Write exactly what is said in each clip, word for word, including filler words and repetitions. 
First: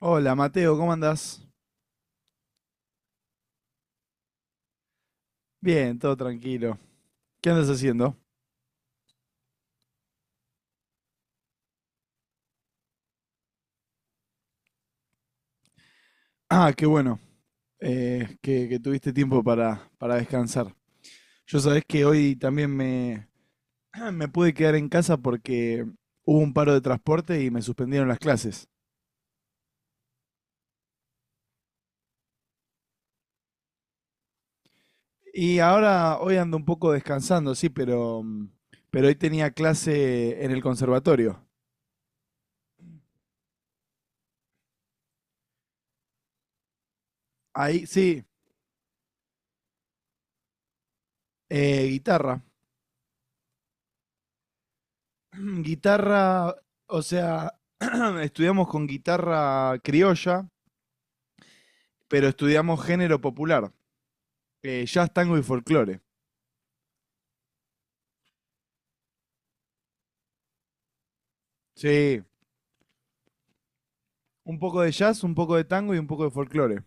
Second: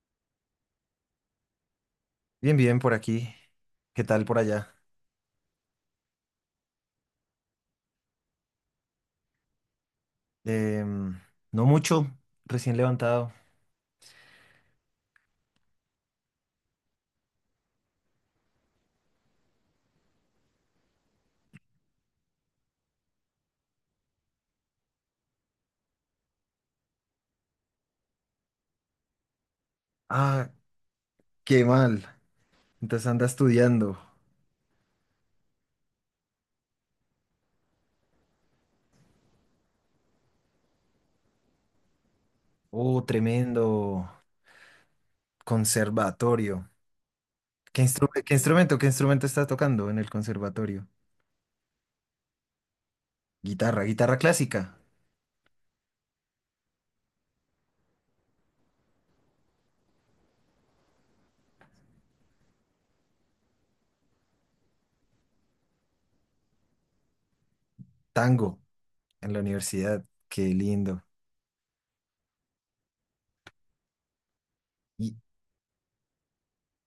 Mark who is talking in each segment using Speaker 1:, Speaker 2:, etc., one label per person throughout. Speaker 1: Hola Mateo, ¿cómo andás?
Speaker 2: Bien, bien, por aquí. ¿Qué tal por allá?
Speaker 1: Bien, todo tranquilo. ¿Qué andas haciendo?
Speaker 2: Em, no mucho, recién levantado.
Speaker 1: Ah, qué bueno, eh, que, que tuviste tiempo para, para descansar. Yo sabés que hoy también me, me pude quedar en casa porque hubo un paro de transporte y me suspendieron las clases.
Speaker 2: Ah, qué mal. Entonces anda estudiando.
Speaker 1: Y ahora hoy ando un poco descansando, sí, pero, mm, pero hoy tenía clase en el conservatorio.
Speaker 2: Oh, tremendo conservatorio. ¿Qué
Speaker 1: Ahí,
Speaker 2: instru-
Speaker 1: sí,
Speaker 2: Qué instrumento, qué instrumento estás tocando en el conservatorio?
Speaker 1: eh, guitarra.
Speaker 2: Guitarra, guitarra clásica,
Speaker 1: Guitarra, o sea, estudiamos con guitarra criolla pero estudiamos género popular, eh, jazz, tango y folclore.
Speaker 2: tango en la universidad. Qué lindo.
Speaker 1: Sí, un poco de
Speaker 2: Y,
Speaker 1: jazz, un poco de tango y un poco de folclore.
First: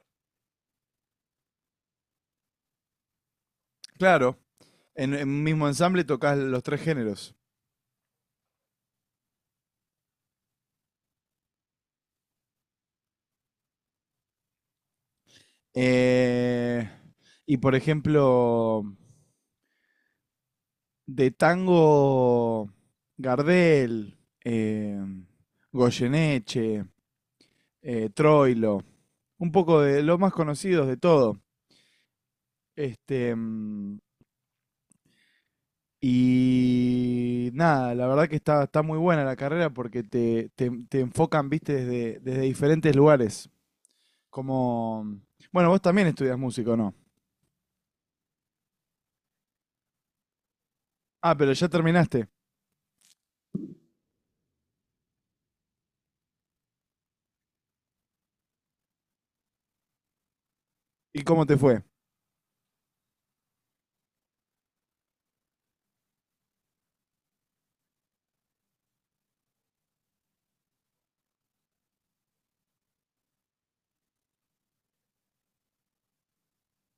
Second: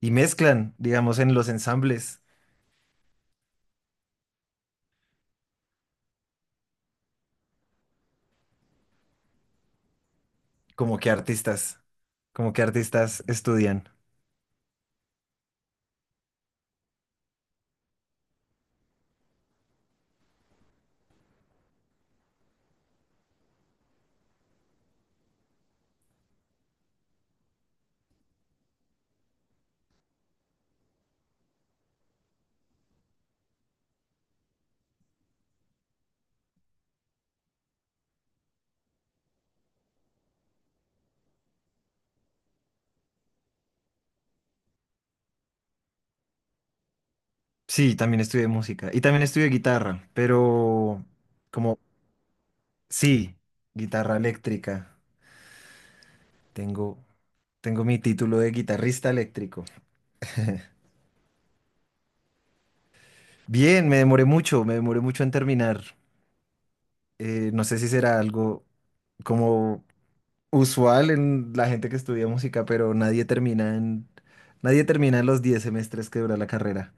Speaker 2: y mezclan, digamos, en los ensambles,
Speaker 1: Claro, en un mismo ensamble tocas los tres géneros.
Speaker 2: como que artistas, como que artistas estudian.
Speaker 1: Eh, y por ejemplo, de tango, Gardel, eh, Goyeneche, eh, Troilo, un poco de los más conocidos de todo. Este, mm, Y nada, la verdad que está, está muy buena la carrera porque te, te, te enfocan, viste, desde, desde diferentes lugares. Como, bueno, vos también estudias música, ¿o no?
Speaker 2: Sí, también estudié música y también estudié guitarra, pero
Speaker 1: Ah, pero ya
Speaker 2: como
Speaker 1: terminaste.
Speaker 2: sí, guitarra eléctrica. Tengo, tengo mi título de guitarrista eléctrico.
Speaker 1: ¿Y cómo te fue?
Speaker 2: Bien, me demoré mucho, me demoré mucho en terminar. Eh, no sé si será algo como usual en la gente que estudia música, pero nadie termina en, nadie termina en los diez semestres que dura la carrera.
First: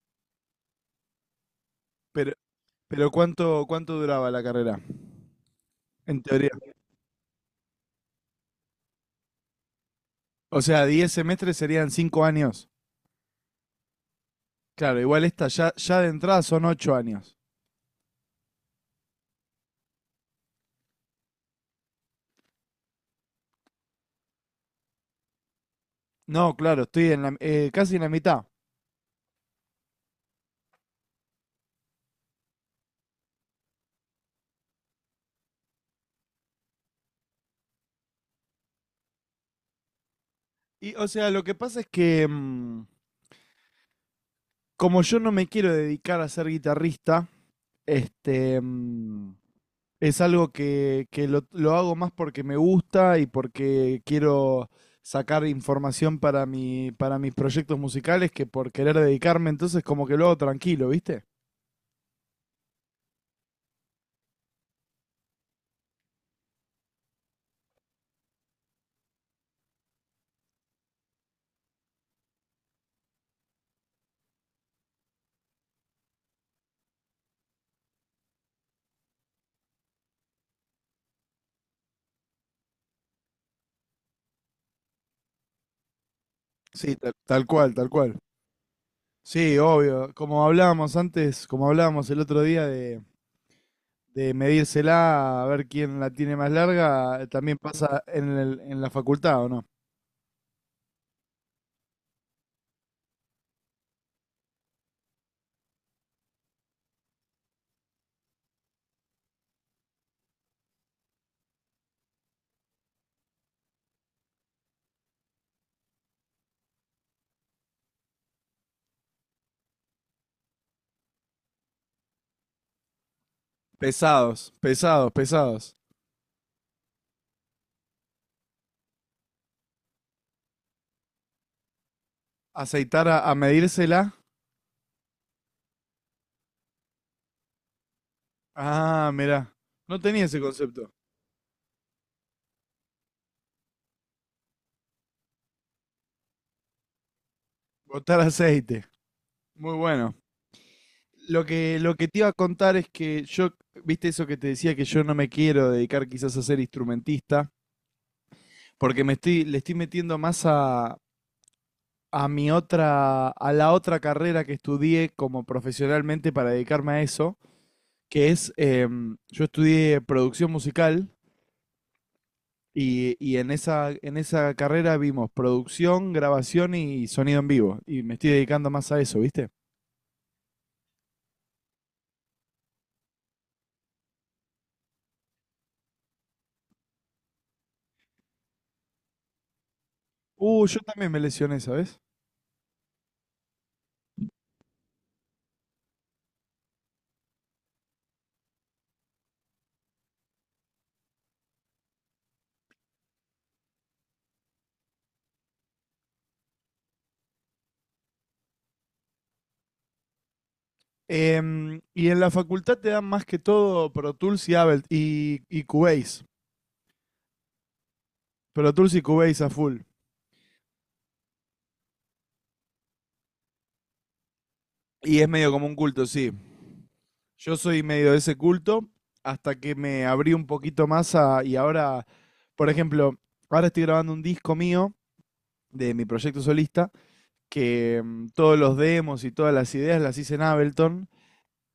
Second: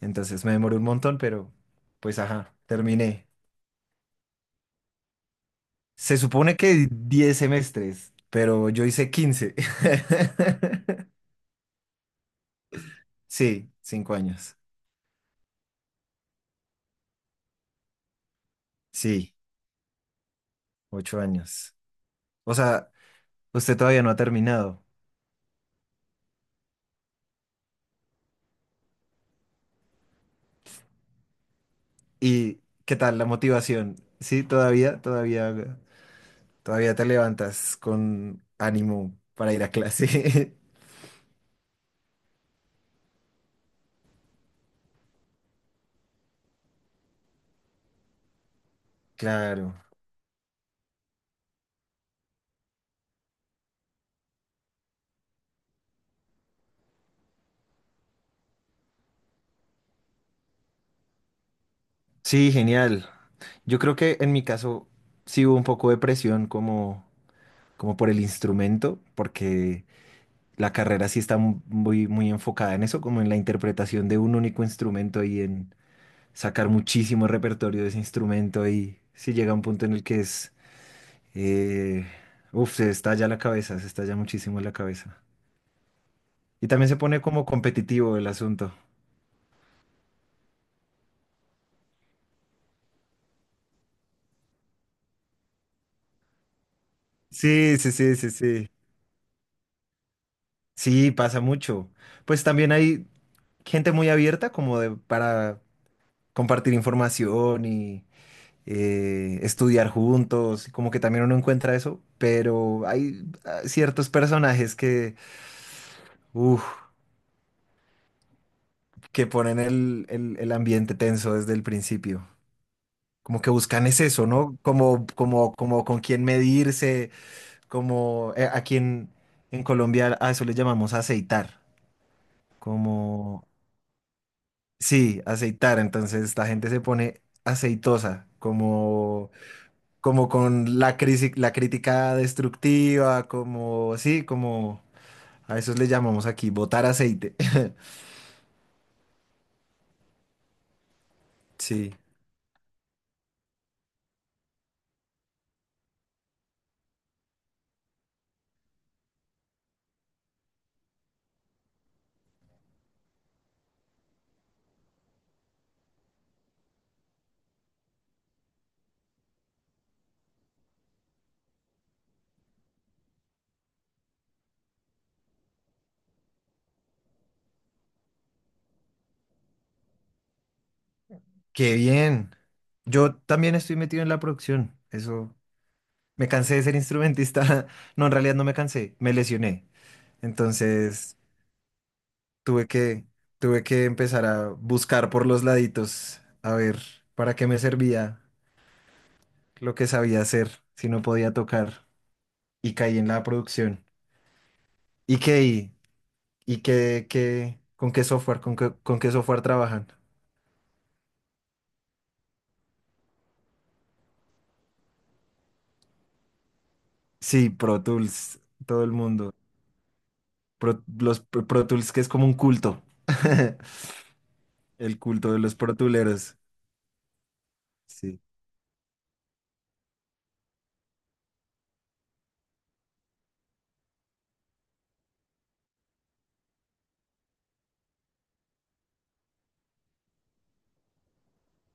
Speaker 2: Entonces me demoré un montón, pero pues
Speaker 1: Pero,
Speaker 2: ajá,
Speaker 1: pero
Speaker 2: terminé.
Speaker 1: ¿cuánto, cuánto duraba la carrera?
Speaker 2: Se
Speaker 1: En teoría.
Speaker 2: supone que diez semestres, pero yo hice quince.
Speaker 1: O sea, diez semestres serían cinco años.
Speaker 2: Sí, cinco años.
Speaker 1: Claro, igual esta ya, ya de entrada son ocho años.
Speaker 2: Sí, ocho años. O sea, usted todavía no ha terminado.
Speaker 1: No, claro, estoy en la, eh, casi en la mitad.
Speaker 2: ¿Y qué tal la motivación? Sí, todavía, todavía, todavía te levantas con ánimo para ir a clase.
Speaker 1: Y, o sea, lo que pasa es que, mm, como yo no me quiero dedicar a ser guitarrista. Este, mm,
Speaker 2: Claro.
Speaker 1: es algo que, que lo, lo hago más porque me gusta y porque quiero sacar información para mi, para mis proyectos musicales que por querer dedicarme, entonces como que lo hago tranquilo, ¿viste?
Speaker 2: Sí, genial. Yo creo que en mi caso sí hubo un poco de presión como, como por el instrumento, porque la carrera sí está mu- muy, muy enfocada en eso, como en la interpretación de un único instrumento y en sacar muchísimo repertorio de ese instrumento y si llega un punto en el que es, eh, uf, se estalla la cabeza, se estalla muchísimo la cabeza. Y también
Speaker 1: Sí,
Speaker 2: se
Speaker 1: tal,
Speaker 2: pone
Speaker 1: tal
Speaker 2: como
Speaker 1: cual, tal cual.
Speaker 2: competitivo el asunto.
Speaker 1: Sí, obvio. Como hablábamos antes, como hablábamos el otro día de, de medírsela a ver quién la tiene más larga, eh, también
Speaker 2: Sí, sí,
Speaker 1: pasa
Speaker 2: sí,
Speaker 1: en
Speaker 2: sí,
Speaker 1: el-
Speaker 2: sí.
Speaker 1: en la facultad, ¿o no?
Speaker 2: Sí, pasa mucho. Pues también hay gente muy abierta como de, para compartir información y eh, estudiar juntos, como que también uno encuentra eso, pero hay ah, ciertos personajes que, uf, que ponen el, el- el ambiente tenso desde el principio. Como que buscan es eso,
Speaker 1: Pesados,
Speaker 2: ¿no? Como,
Speaker 1: pesados,
Speaker 2: como,
Speaker 1: pesados.
Speaker 2: como con quién medirse, como eh, a quién en Colombia a eso le llamamos aceitar.
Speaker 1: Aceitar a, a
Speaker 2: Como,
Speaker 1: medírsela.
Speaker 2: sí, aceitar. Entonces la gente se pone aceitosa,
Speaker 1: Ah,
Speaker 2: como
Speaker 1: mirá. No tenía
Speaker 2: como
Speaker 1: ese
Speaker 2: con
Speaker 1: concepto.
Speaker 2: la crisis, la crítica destructiva, como, sí, como a eso le llamamos aquí, botar aceite.
Speaker 1: Botar aceite. Muy bueno. Lo que,
Speaker 2: Sí,
Speaker 1: lo que te iba a contar es que yo, viste eso que te decía que yo no me quiero dedicar quizás a ser instrumentista, porque me estoy, le estoy metiendo más a, a mi otra, a la otra carrera que estudié como profesionalmente para dedicarme a eso, que es, em, yo estudié producción musical y, y en esa, en esa carrera vimos producción, grabación y sonido en vivo. Y me estoy dedicando más a eso, ¿viste?
Speaker 2: qué bien. Yo también estoy metido en la producción. Eso, me cansé de ser instrumentista. No, en realidad no me cansé, me lesioné.
Speaker 1: Uh, yo también
Speaker 2: Entonces,
Speaker 1: me lesioné, ¿sabes?
Speaker 2: tuve que, tuve que empezar a buscar por los laditos, a ver para qué me servía lo que sabía hacer, si no podía tocar, y caí en la producción. ¿Y qué? ¿Y qué, qué, con qué software, con qué, con qué software trabajan?
Speaker 1: Em, y en la facultad te dan más que todo Pro Tools y Ableton y, y Cubase.
Speaker 2: Sí, Pro Tools,
Speaker 1: Pro
Speaker 2: todo el
Speaker 1: Tools y
Speaker 2: mundo.
Speaker 1: Cubase a full.
Speaker 2: Pro- los Pro Pro Tools que es como un culto. El
Speaker 1: Y es
Speaker 2: culto de
Speaker 1: medio
Speaker 2: los
Speaker 1: como un
Speaker 2: Pro
Speaker 1: culto, sí.
Speaker 2: Tooleros.
Speaker 1: Yo soy medio de
Speaker 2: Sí.
Speaker 1: ese culto hasta que me abrí un poquito más a, y ahora, por ejemplo, ahora estoy grabando un disco mío de mi proyecto solista, que mm, todos los demos y todas las ideas las hice en Ableton.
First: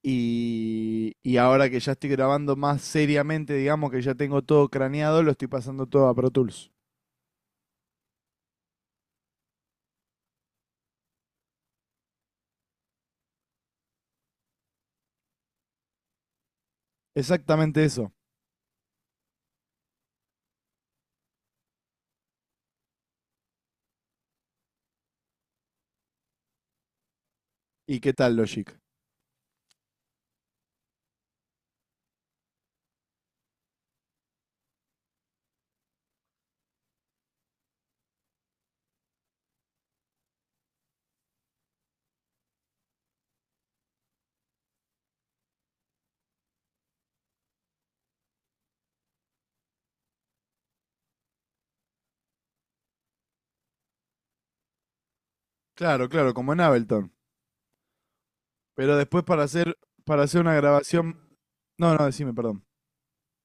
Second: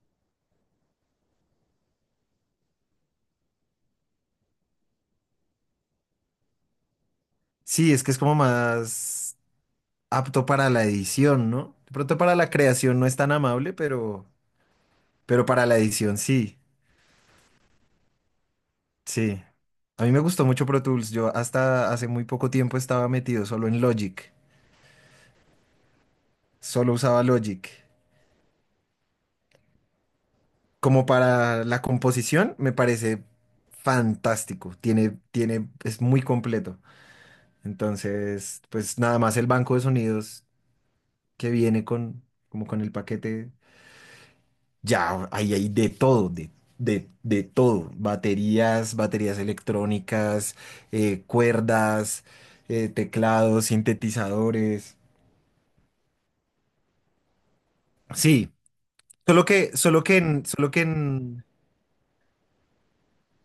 Speaker 1: Y, y ahora que ya estoy grabando más seriamente, digamos que ya tengo todo craneado, lo estoy pasando todo a Pro Tools.
Speaker 2: Sí, es que es como más apto para la edición, ¿no? De pronto para la creación no es tan amable, pero, pero para la edición sí.
Speaker 1: Exactamente eso.
Speaker 2: Sí. A mí me gustó mucho Pro Tools. Yo hasta hace muy poco tiempo estaba metido solo en Logic. Solo usaba Logic.
Speaker 1: ¿Y qué tal, Logic?
Speaker 2: Como para la composición, me parece fantástico. Tiene, tiene, es muy completo. Entonces, pues nada más el banco de sonidos que viene con, como con el paquete, ya ahí hay de todo, de, de, de todo. Baterías, baterías electrónicas, eh, cuerdas, eh, teclados, sintetizadores.
Speaker 1: Claro, claro, como en Ableton.
Speaker 2: Sí,
Speaker 1: Pero después para
Speaker 2: solo que,
Speaker 1: hacer,
Speaker 2: solo que
Speaker 1: para hacer
Speaker 2: en,
Speaker 1: una
Speaker 2: solo que
Speaker 1: grabación...
Speaker 2: en,
Speaker 1: No, no, decime, perdón.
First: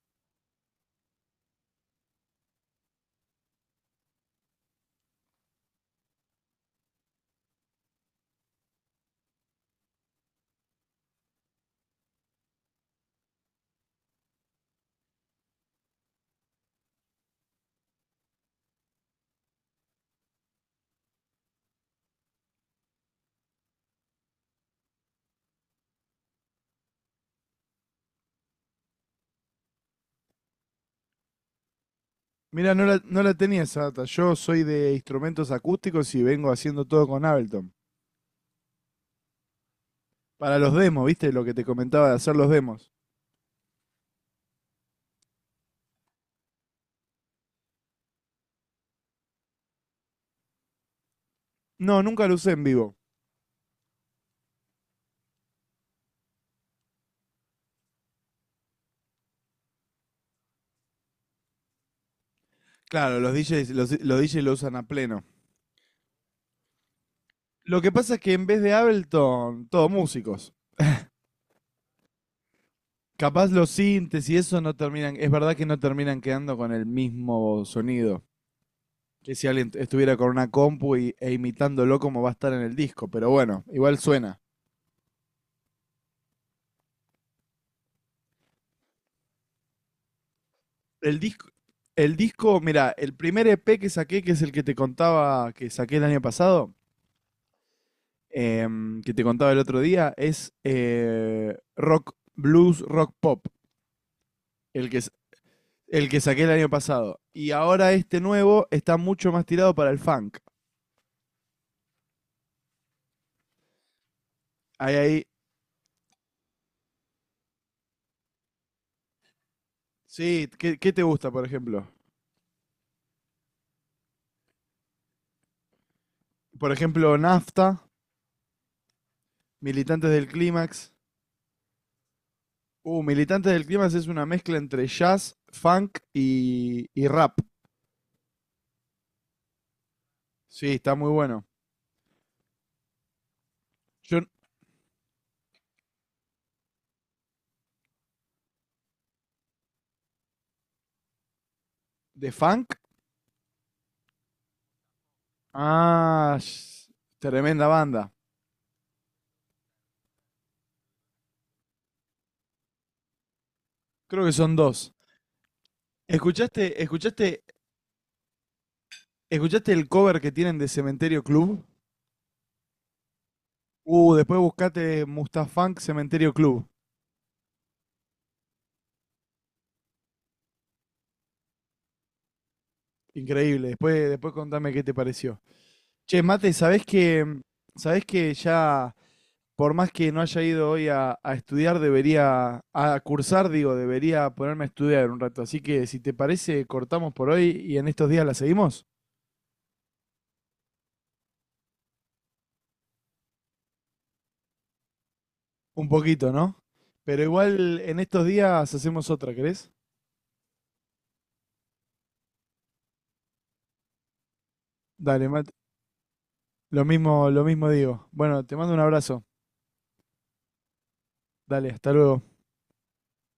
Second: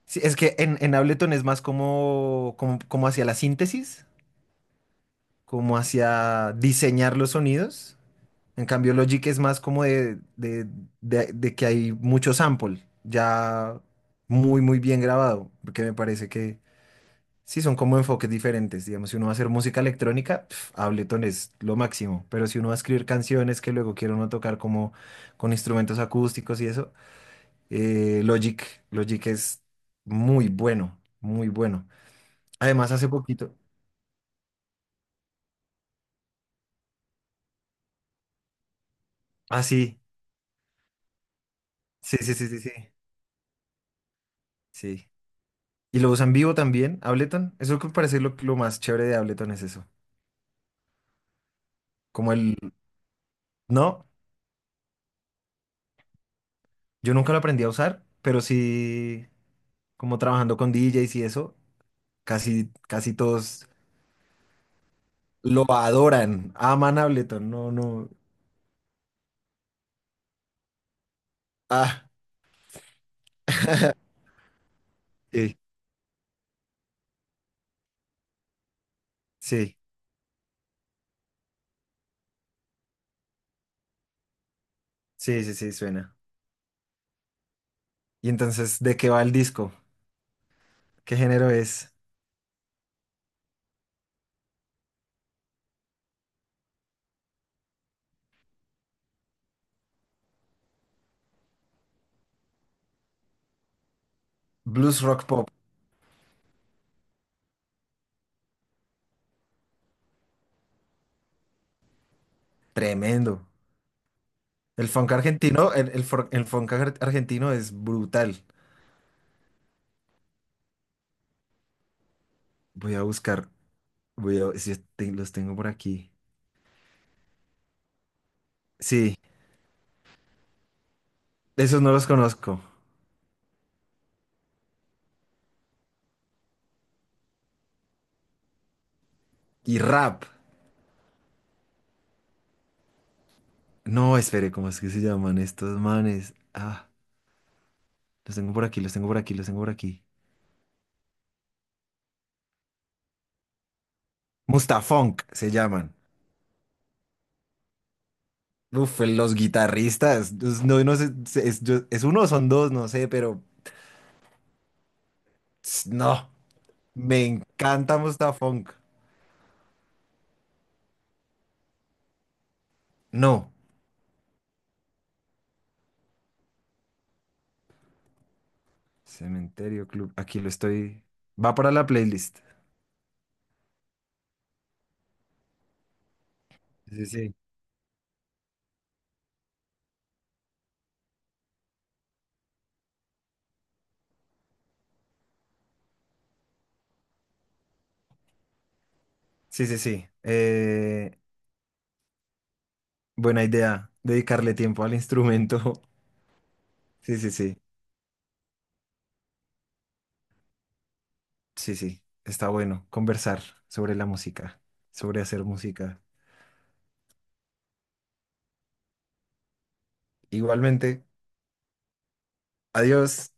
Speaker 2: sí, es que en, en Ableton es más como, como, como hacia la síntesis. Como hacia diseñar los sonidos. En cambio, Logic es más como de, de, de- de que hay mucho sample, ya muy, muy bien grabado, porque me parece que sí son como enfoques diferentes. Digamos, si uno va a hacer música electrónica, pf, Ableton es lo máximo, pero si uno va a escribir canciones que luego quiere uno tocar como con instrumentos acústicos y eso, eh, Logic, Logic es muy bueno, muy bueno.
Speaker 1: Mira, no
Speaker 2: Además,
Speaker 1: la,
Speaker 2: hace
Speaker 1: no la
Speaker 2: poquito,
Speaker 1: tenía esa data. Yo soy de instrumentos acústicos y vengo haciendo todo con Ableton.
Speaker 2: ah, sí,
Speaker 1: Para los demos, ¿viste? Lo que te comentaba de
Speaker 2: sí, sí,
Speaker 1: hacer los
Speaker 2: sí, sí, sí.
Speaker 1: demos.
Speaker 2: Sí. Y lo usan vivo también, Ableton. Eso es lo que me parece lo, lo más chévere de Ableton es eso.
Speaker 1: No, nunca
Speaker 2: Como
Speaker 1: lo usé
Speaker 2: el,
Speaker 1: en vivo.
Speaker 2: no, yo nunca lo aprendí a usar, pero sí, como trabajando con D Js y eso, casi, casi
Speaker 1: Claro, los
Speaker 2: todos
Speaker 1: D Js, los, los D Js lo usan a pleno.
Speaker 2: lo adoran, aman Ableton. No,
Speaker 1: Lo
Speaker 2: no.
Speaker 1: que pasa es que en vez de Ableton, todos músicos.
Speaker 2: Ah,
Speaker 1: Capaz los sintes y eso no terminan, es verdad
Speaker 2: sí,
Speaker 1: que no terminan quedando con el mismo sonido. Que si alguien
Speaker 2: sí,
Speaker 1: estuviera con una compu y, e imitándolo como va a estar en el disco. Pero bueno, igual suena.
Speaker 2: sí, sí, sí, suena. Y entonces, ¿de qué va el disco? ¿Qué
Speaker 1: El disco,
Speaker 2: género es?
Speaker 1: el disco, mira, el primer E P que saqué, que es el que te contaba, que saqué el año pasado, em, que te contaba el otro día, es eh, rock, blues, rock pop, el que,
Speaker 2: Blues rock pop.
Speaker 1: el que saqué el año pasado. Y ahora este nuevo está mucho más tirado para el funk.
Speaker 2: Tremendo. El
Speaker 1: Ahí,
Speaker 2: funk
Speaker 1: ahí,
Speaker 2: argentino, el, el, for- el funk ar- argentino es brutal.
Speaker 1: sí, ¿qué, qué te gusta, por ejemplo?
Speaker 2: Voy a buscar. Voy a- ver si te- los tengo por aquí.
Speaker 1: Por ejemplo, Nafta,
Speaker 2: Sí,
Speaker 1: Militantes del Clímax.
Speaker 2: esos no los conozco.
Speaker 1: Uh, Militantes del Clima es una mezcla entre jazz, funk y, y rap.
Speaker 2: Y rap.
Speaker 1: Sí, está muy bueno.
Speaker 2: No,
Speaker 1: Yo,
Speaker 2: espere, ¿cómo es que se llaman estos manes? Ah, los tengo por aquí, los tengo por aquí, los tengo por aquí.
Speaker 1: ¿De funk?
Speaker 2: Mustafunk se llaman.
Speaker 1: Ah, sh- tremenda banda.
Speaker 2: Uf, los guitarristas. Pues, no, no sé, se- es, yo- es uno o son dos, no sé, pero
Speaker 1: Creo que son dos.
Speaker 2: ps, no.
Speaker 1: ¿Escuchaste,
Speaker 2: Me
Speaker 1: escuchaste,
Speaker 2: encanta Mustafunk.
Speaker 1: escuchaste el cover que tienen de Cementerio Club?
Speaker 2: No.
Speaker 1: Uh, después buscate Mustafunk Cementerio Club.
Speaker 2: Cementerio Club. Aquí lo estoy. Va para la playlist.
Speaker 1: Increíble. Después, después contame qué te pareció. Che, Mate, ¿sabés
Speaker 2: Sí, sí,
Speaker 1: que,
Speaker 2: sí.
Speaker 1: sabés que ya por más que no haya ido hoy a, a estudiar, debería, a cursar, digo, debería ponerme a estudiar un rato. Así que si te parece, cortamos por hoy y en estos días la seguimos.
Speaker 2: Sí, sí, sí. Eh, Buena idea, dedicarle tiempo al instrumento.
Speaker 1: Un poquito, ¿no?
Speaker 2: Sí,
Speaker 1: Pero
Speaker 2: sí, sí,
Speaker 1: igual en estos días hacemos otra, ¿querés?
Speaker 2: sí, sí, está bueno conversar sobre la música, sobre
Speaker 1: Dale,
Speaker 2: hacer
Speaker 1: Mati.
Speaker 2: música.
Speaker 1: Lo mismo, lo mismo digo. Bueno, te mando un abrazo.
Speaker 2: Igualmente,
Speaker 1: Dale, hasta luego.
Speaker 2: adiós.